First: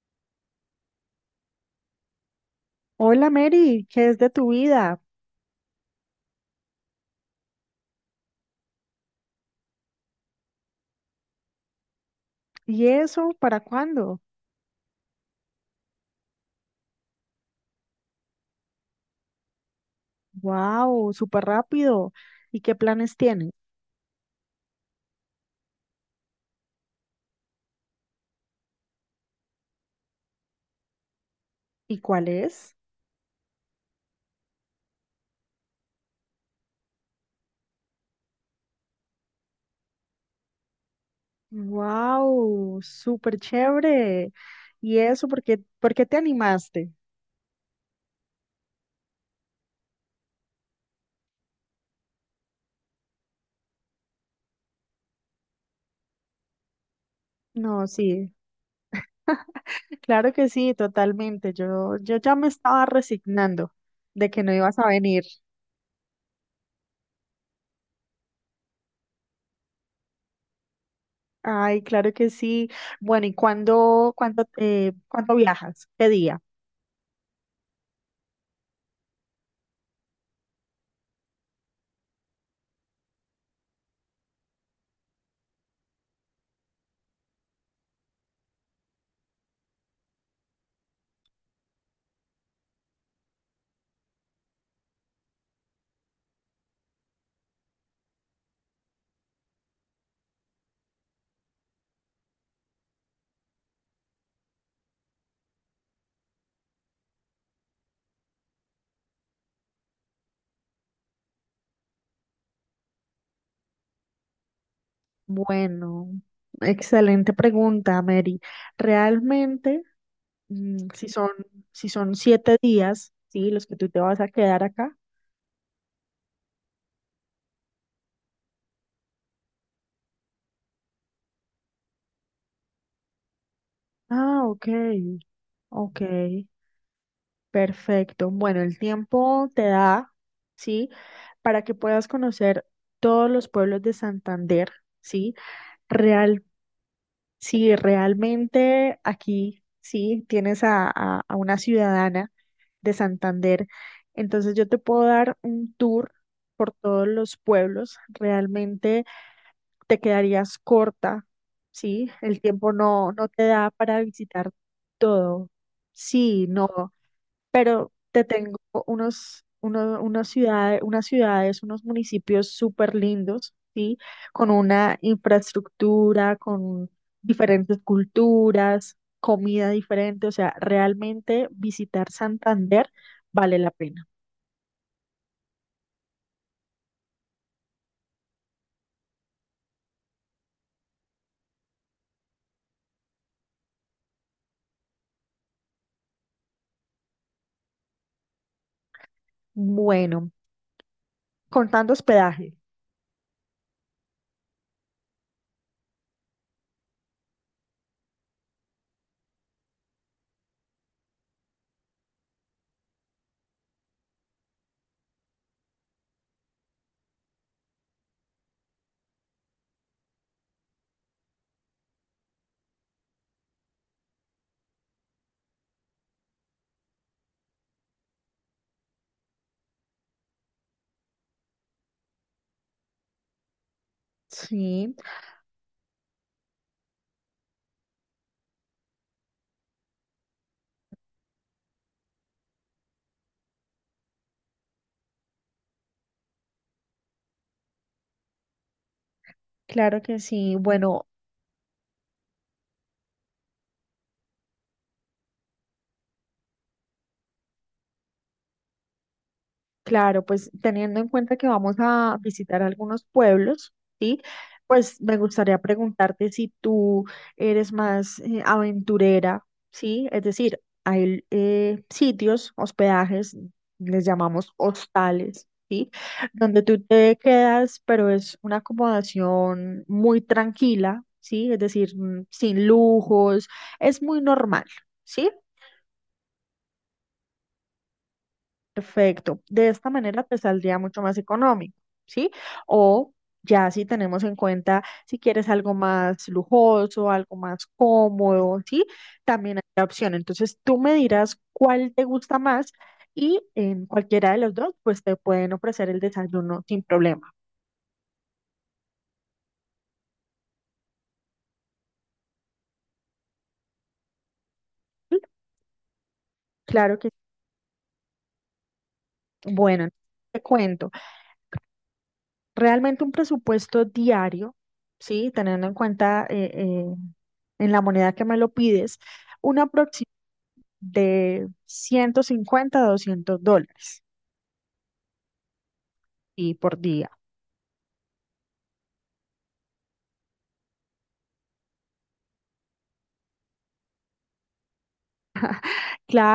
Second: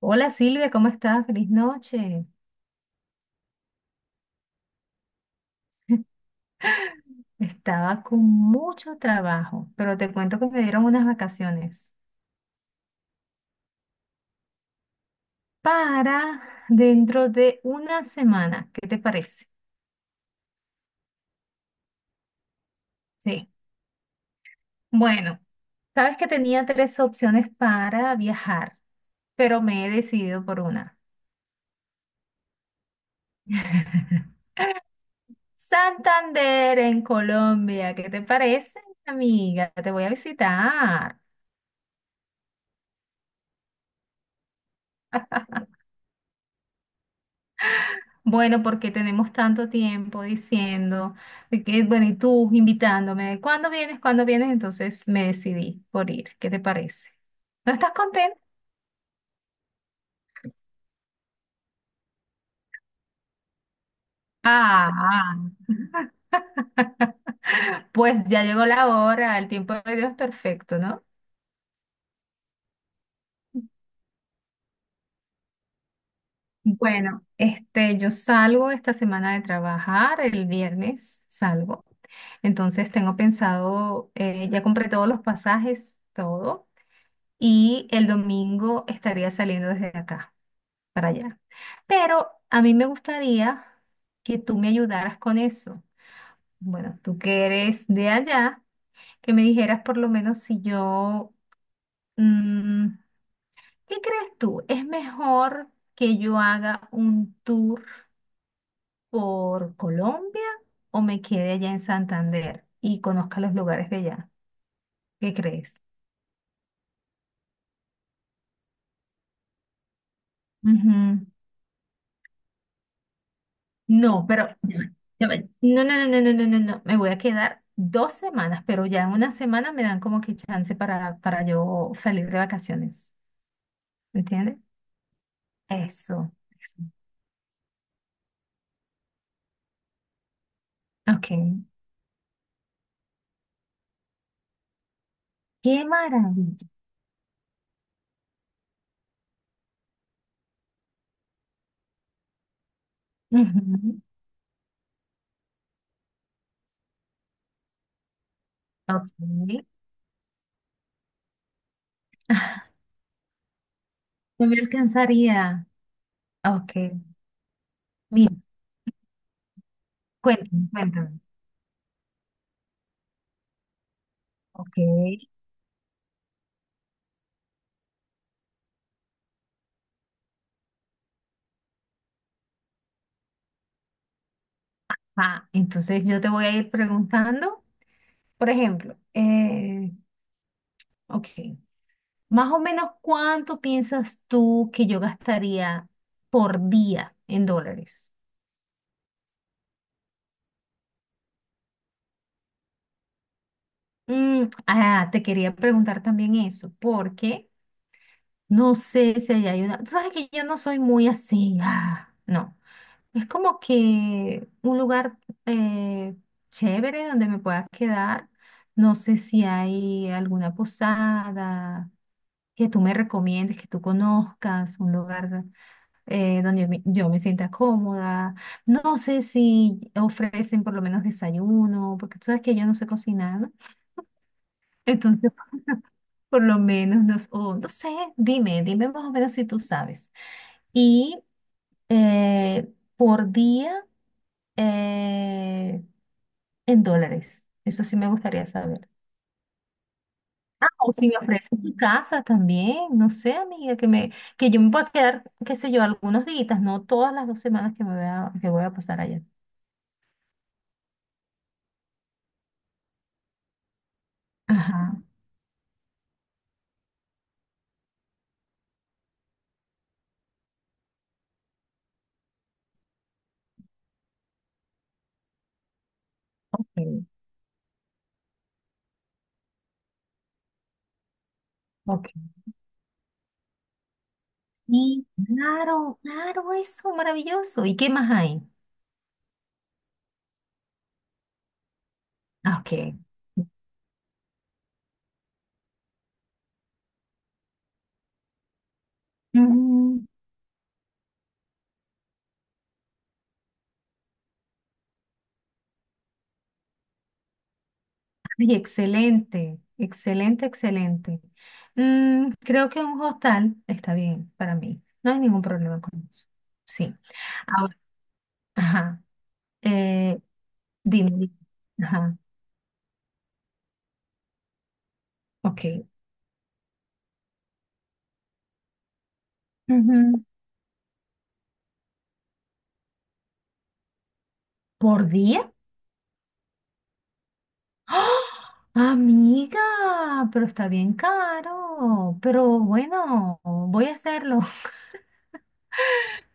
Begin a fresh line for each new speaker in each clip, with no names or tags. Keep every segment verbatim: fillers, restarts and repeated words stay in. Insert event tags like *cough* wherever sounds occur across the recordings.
Hola Silvia, ¿cómo estás? Feliz noche.
Hola Mary, ¿qué es de tu vida?
Estaba con mucho trabajo, pero te cuento que me dieron unas vacaciones
¿Y eso para cuándo?
para dentro de una semana. ¿Qué te parece?
¡Wow! Súper rápido. ¿Y qué planes
Sí.
tienes?
Bueno, sabes que tenía tres opciones para viajar, pero me he decidido por una.
¿Y cuál es?
*laughs* Santander en Colombia, ¿qué te parece, amiga? Te voy a visitar.
¡Wow! Súper chévere. ¿Y eso por qué, por qué te animaste?
Bueno, porque tenemos tanto tiempo diciendo de que, bueno, y tú invitándome, ¿cuándo vienes? ¿Cuándo vienes? Entonces me decidí por ir. ¿Qué te parece? ¿No
No,
estás
sí,
contenta?
*laughs* claro que sí, totalmente. Yo, yo ya me estaba resignando de que no ibas a venir.
Ah, ah. *laughs* Pues ya llegó la hora, el tiempo de Dios es perfecto, ¿no?
Ay, claro que sí. Bueno, ¿y cuándo, cuándo, eh, cuándo viajas? ¿Qué día?
Bueno, este, yo salgo esta semana de trabajar, el viernes salgo. Entonces tengo pensado, eh, ya compré todos los pasajes, todo, y el domingo estaría saliendo desde acá para allá. Pero a mí me gustaría que tú me ayudaras con eso. Bueno, tú que eres de allá, que me dijeras por lo menos si yo, mm, ¿qué crees tú? ¿Es mejor que yo haga un tour por Colombia o me quede allá en Santander y conozca los lugares de allá? ¿Qué crees?
Bueno, excelente pregunta, Mary. Realmente, mm, si son, si son siete días, ¿sí? Los que tú te vas
No,
a
pero
quedar acá.
no, me- no, no, no, no, no, no, no, me voy a quedar dos semanas, pero ya en una semana me dan como que chance para, para yo salir de vacaciones,
Ah,
¿entiendes?
ok, ok,
Eso.
perfecto. Bueno, el tiempo te da, ¿sí?
Ok.
Para que puedas conocer todos los pueblos de Santander, ¿sí?
Qué
Real.
maravilla.
Si realmente aquí, sí, tienes a, a- a una ciudadana de Santander,
Ujú.
entonces yo te puedo dar un tour por todos los pueblos. Realmente
Ok.
te quedarías corta, sí, el tiempo
*laughs*
no, no te da para
No
visitar
me
todo.
alcanzaría.
Sí,
Ok.
no, pero te
Mira,
tengo unos, uno- unas
cuéntame,
ciudades, unas
cuéntame.
ciudades, unos municipios súper lindos, ¿sí? Con
Ok.
una infraestructura, con diferentes culturas, comida diferente, o sea, realmente visitar Santander vale la pena.
Ah, entonces yo te voy a ir preguntando, por ejemplo, eh, ok. Más o menos, ¿cuánto piensas tú que yo gastaría por día en dólares?
Bueno, contando hospedaje.
Mm, ah, te quería preguntar también eso, porque no sé si hay ayuda. Tú sabes que yo no soy muy así, ah, no. Es como que un lugar eh, chévere donde me pueda quedar. No sé si hay alguna posada que tú me recomiendes, que tú conozcas, un lugar eh, donde me- yo me sienta cómoda. No sé si ofrecen por lo menos desayuno, porque tú sabes que yo no sé cocinar, ¿no?
Sí,
Entonces, *laughs* por lo menos, no, s- o no sé, dime, dime más o menos si tú sabes. Y eh, por día, eh, en dólares. Eso sí me gustaría saber.
claro que sí.
Ah, o
Bueno,
si me ofreces tu casa también, no sé, amiga, que me, que yo me pueda quedar, qué sé yo, algunos días, no todas las dos semanas que me voy a, que voy a pasar allá.
claro, pues teniendo en cuenta que vamos a visitar algunos pueblos, ¿sí? Pues
Ajá.
me gustaría preguntarte si tú eres más eh, aventurera, ¿sí? Es decir, hay eh, sitios, hospedajes, les llamamos hostales, ¿sí? Donde tú
Ok.
te quedas, pero es una acomodación muy tranquila, ¿sí? Es decir,
Ok.
mm, sin lujos, es muy normal,
Sí,
¿sí?
claro, claro, eso, maravilloso. ¿Y qué más hay?
Perfecto. De esta manera te saldría mucho más económico, ¿sí?
Ah, ok.
O ya si tenemos en cuenta si quieres algo más lujoso, algo más cómodo, ¿sí? También hay la
Mm,
opción. Entonces tú me dirás cuál te gusta más y en cualquiera de los dos, pues te pueden ofrecer el desayuno sin problema.
Ay, excelente, excelente, excelente. Mm, creo que un hostal está bien para mí. No
¿Sí?
hay ningún problema con eso. Sí.
Claro que
Ahora, ajá.
sí. Bueno,
eh,
Te cuento.
Dime, dime. Ajá.
Realmente un presupuesto diario, ¿sí? Teniendo en
Ok.
cuenta eh, eh, en la moneda que me lo pides, un aproximado
Ujú.
de ciento cincuenta a doscientos dólares
¿Por día?
y por día.
¡Ah! Amiga, pero está bien caro. Pero bueno, voy a hacerlo.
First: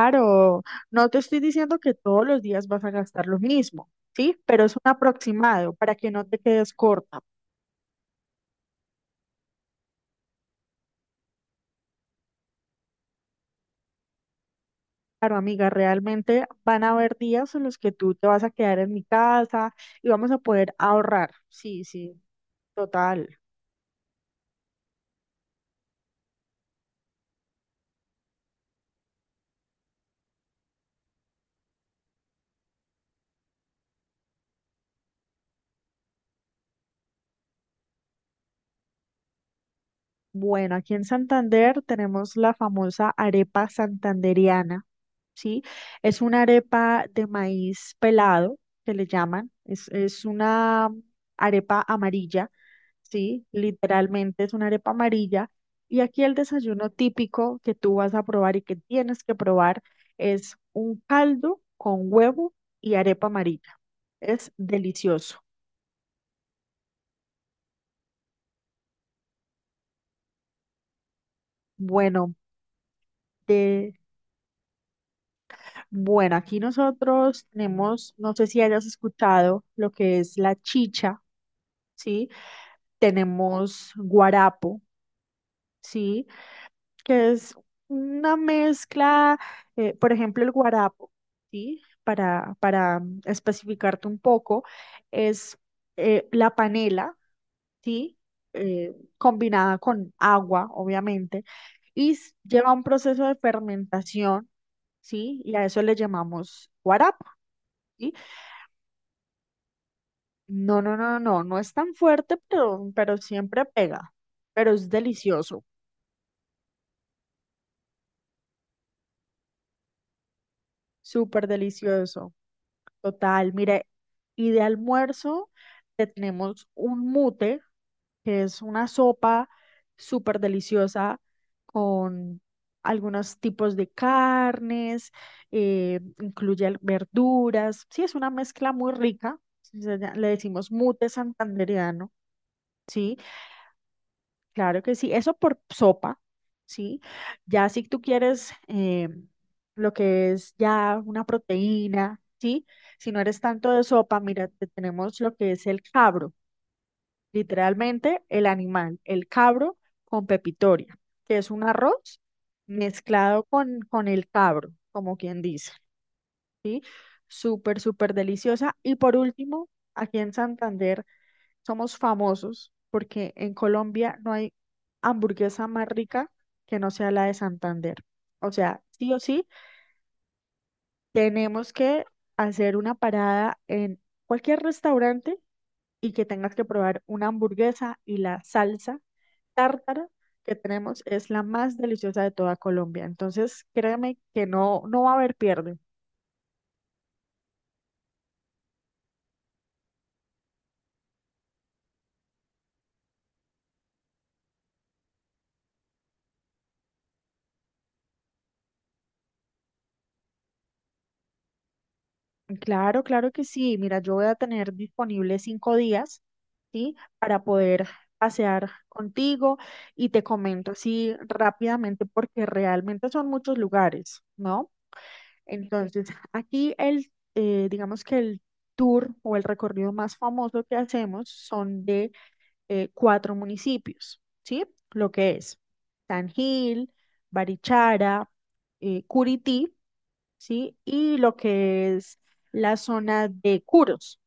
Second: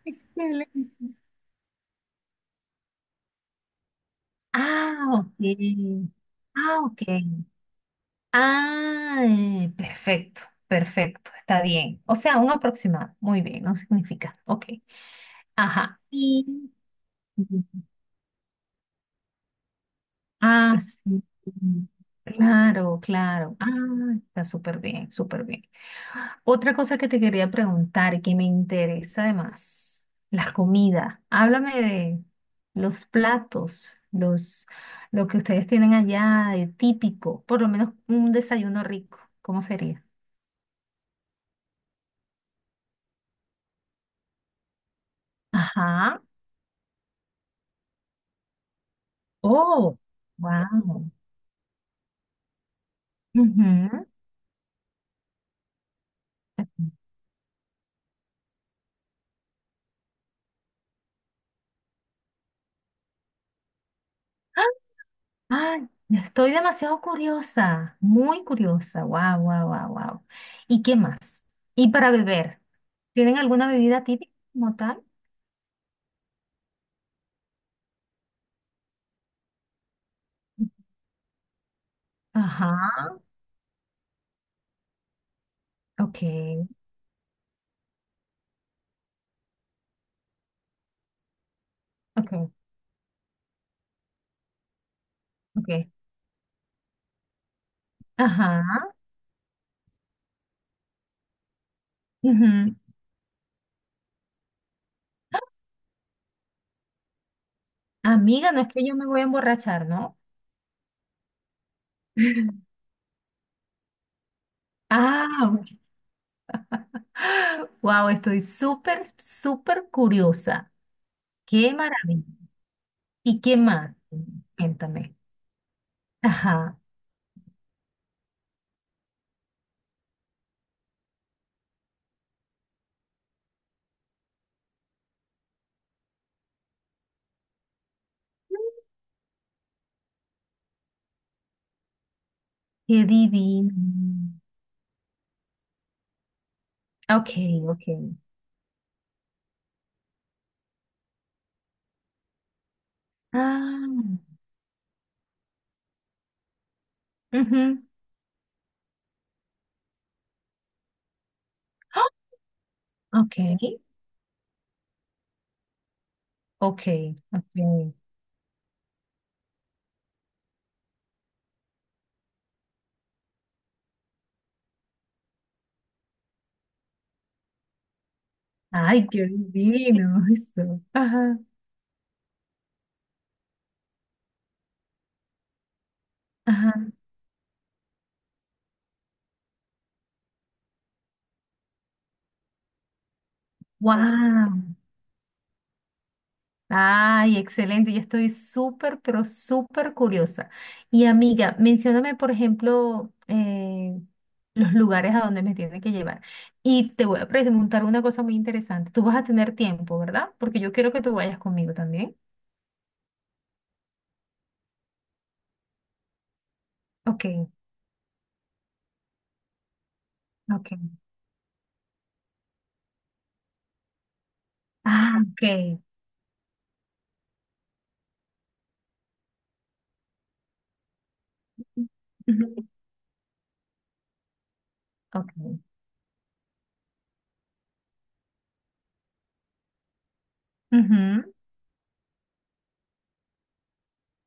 *laughs*
no
Excelente.
te estoy diciendo que todos los días vas a gastar lo mismo, ¿sí? Pero es un
Ah,
aproximado para
ok.
que no te quedes
Ah, ok.
corta.
Ah, eh, perfecto, perfecto, está bien. O sea, un aproximado. Muy bien, no significa. Ok.
Claro, amiga,
Ajá.
realmente
Y
van a haber días en los que tú te vas a quedar en mi casa y vamos a poder
ah, sí.
ahorrar. Sí, sí,
Claro,
total.
claro. Ah, está súper bien, súper bien. Otra cosa que te quería preguntar y que me interesa además, la comida. Háblame de los platos, los, lo que ustedes tienen allá de típico, por lo menos un desayuno rico. ¿Cómo sería?
Bueno, aquí en Santander tenemos la famosa arepa santanderiana, ¿sí?
Ajá.
Es una arepa de maíz pelado, que le llaman. Es,
Oh,
es una
wow.
arepa amarilla, ¿sí? Literalmente es una arepa amarilla. Y aquí el desayuno típico que tú vas a probar y que tienes que probar es un caldo con huevo y arepa amarilla. Es delicioso.
Ay, estoy demasiado curiosa, muy curiosa. Wow, wow, wow, wow. ¿Y qué más? ¿Y para
Bueno,
beber? ¿Tienen alguna bebida típica como tal?
Bueno, aquí nosotros tenemos, no sé si hayas escuchado lo que es la chicha, ¿sí?
Ajá,
Tenemos guarapo,
ok,
¿sí? Que es una mezcla, eh, por ejemplo, el guarapo, ¿sí?
ok,
Para, para especificarte un poco, es
ok.
eh, la panela, ¿sí?
Ajá,
Eh, combinada con agua, obviamente, y s- lleva
ujú.
un proceso de fermentación, ¿sí? Y a eso le llamamos guarapo. ¿Sí?
Amiga, no es que yo me voy a emborrachar, ¿no?
No, no, no, no, no es tan fuerte,
*laughs*
pero, pero siempre pega. Pero es
Ah,
delicioso,
wow, estoy súper, súper curiosa.
súper
Qué maravilla.
delicioso.
¿Y
Total,
qué
mire,
más?
y de
Cuéntame.
almuerzo te tenemos
Ajá,
un mute, que es una sopa súper deliciosa con algunos tipos de carnes, eh, incluye al- verduras. Sí, es una mezcla muy rica. se llama- Le decimos mute santandereano,
qué
¿sí?
divino.
Claro que sí, eso por sopa, ¿sí?
Ok,
Ya si
ok.
tú quieres eh, lo que es ya una proteína, ¿sí? Si no eres tanto de
Ah,
sopa, mira, te tenemos lo que es el cabro,
ujú.
literalmente el animal, el cabro con pepitoria, que es un
¡Ah!
arroz
Ok,
mezclado con, con el cabro, como quien dice, ¿sí?
ok,
Súper,
ok.
súper deliciosa. Y por último, aquí en Santander, somos famosos porque en Colombia no hay hamburguesa más rica que no sea la de Santander. O sea,
Ay,
sí o
qué
sí,
divino eso. Ajá,
tenemos que hacer una parada en cualquier restaurante y que tengas que
ajá.
probar una hamburguesa, y la salsa tártara que tenemos es la más deliciosa de toda Colombia. Entonces, créeme que
Wow.
no, no va a haber pierde.
Ay, excelente. Ya estoy súper, pero súper curiosa. Y amiga, mencióname, por ejemplo, eh, los lugares a donde me tienen que llevar. Y te voy a preguntar una cosa muy interesante. Tú vas a tener tiempo, ¿verdad? Porque yo quiero que tú vayas conmigo también.
Claro, claro que sí. Mira, yo voy a tener disponible cinco días, ¿sí?
Ok,
Para poder pasear contigo y te comento
ok.
así rápidamente porque realmente son muchos lugares, ¿no?
Ah, ok.
Entonces, aquí el, eh, digamos que el tour o el recorrido más famoso que hacemos son de
Ujú.
eh, cuatro municipios, ¿sí? Lo que
Ok.
es San Gil, Barichara, eh, Curití, ¿sí? Y
Ujú,
lo que es la zona de Curos,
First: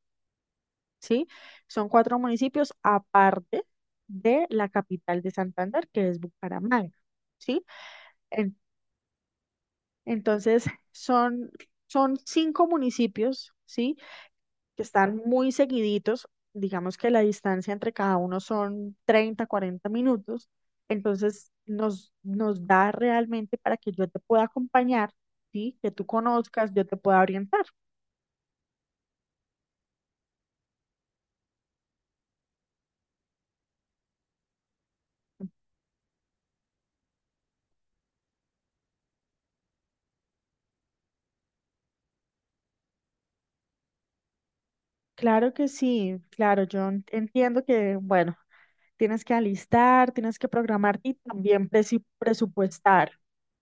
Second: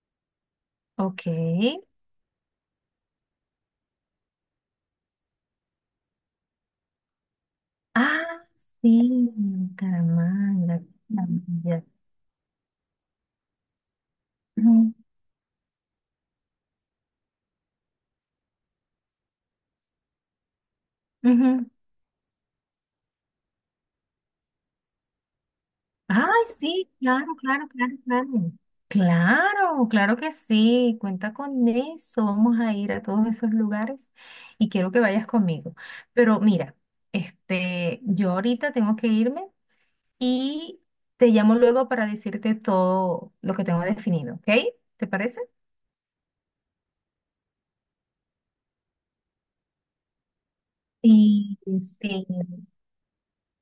ok.
¿sí? Son cuatro municipios aparte de la capital de Santander, que es Bucaramanga, ¿sí?
Ah,
En-
sí,
entonces,
Bucaramanga,
son,
Bucaramanga.
son cinco municipios, ¿sí? Que
Ujú,
están muy seguiditos, digamos que la distancia entre cada uno son treinta, cuarenta minutos, entonces
ujú.
nos, nos da realmente para que yo te pueda acompañar, ¿sí? Que tú
Ay,
conozcas, yo
sí,
te pueda
claro,
orientar.
claro, claro, claro. Claro, claro que sí, cuenta con eso. Vamos a ir a todos esos lugares y quiero que vayas conmigo. Pero mira, este, yo ahorita tengo que irme y te llamo luego para decirte todo lo que tengo definido, ¿ok? ¿Te parece?
Claro que sí, claro, yo en- entiendo que, bueno, tienes que alistar, tienes que programar y
Sí,
también
sí,
presi- presupuestar,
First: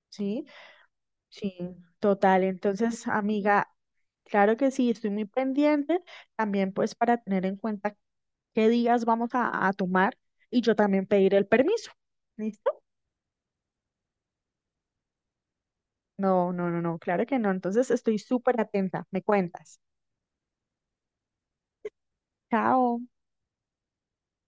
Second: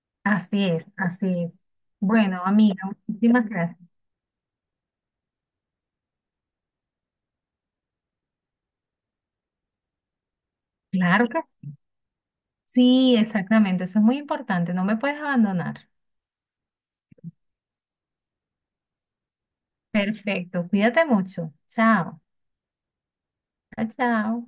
¿sí?
así es, así
Sí,
es. Bueno,
total.
amiga,
Entonces,
muchísimas
amiga,
gracias.
claro que sí, estoy muy pendiente también pues para tener en cuenta qué días vamos a, a tomar y yo también
Claro
pedir
que
el
sí.
permiso, ¿listo?
Sí, exactamente, eso es muy importante, no me puedes abandonar.
No, no, no, no, claro que no. Entonces, estoy súper atenta, me cuentas.
Perfecto, cuídate mucho. Chao.
Chao.
Chao, chao.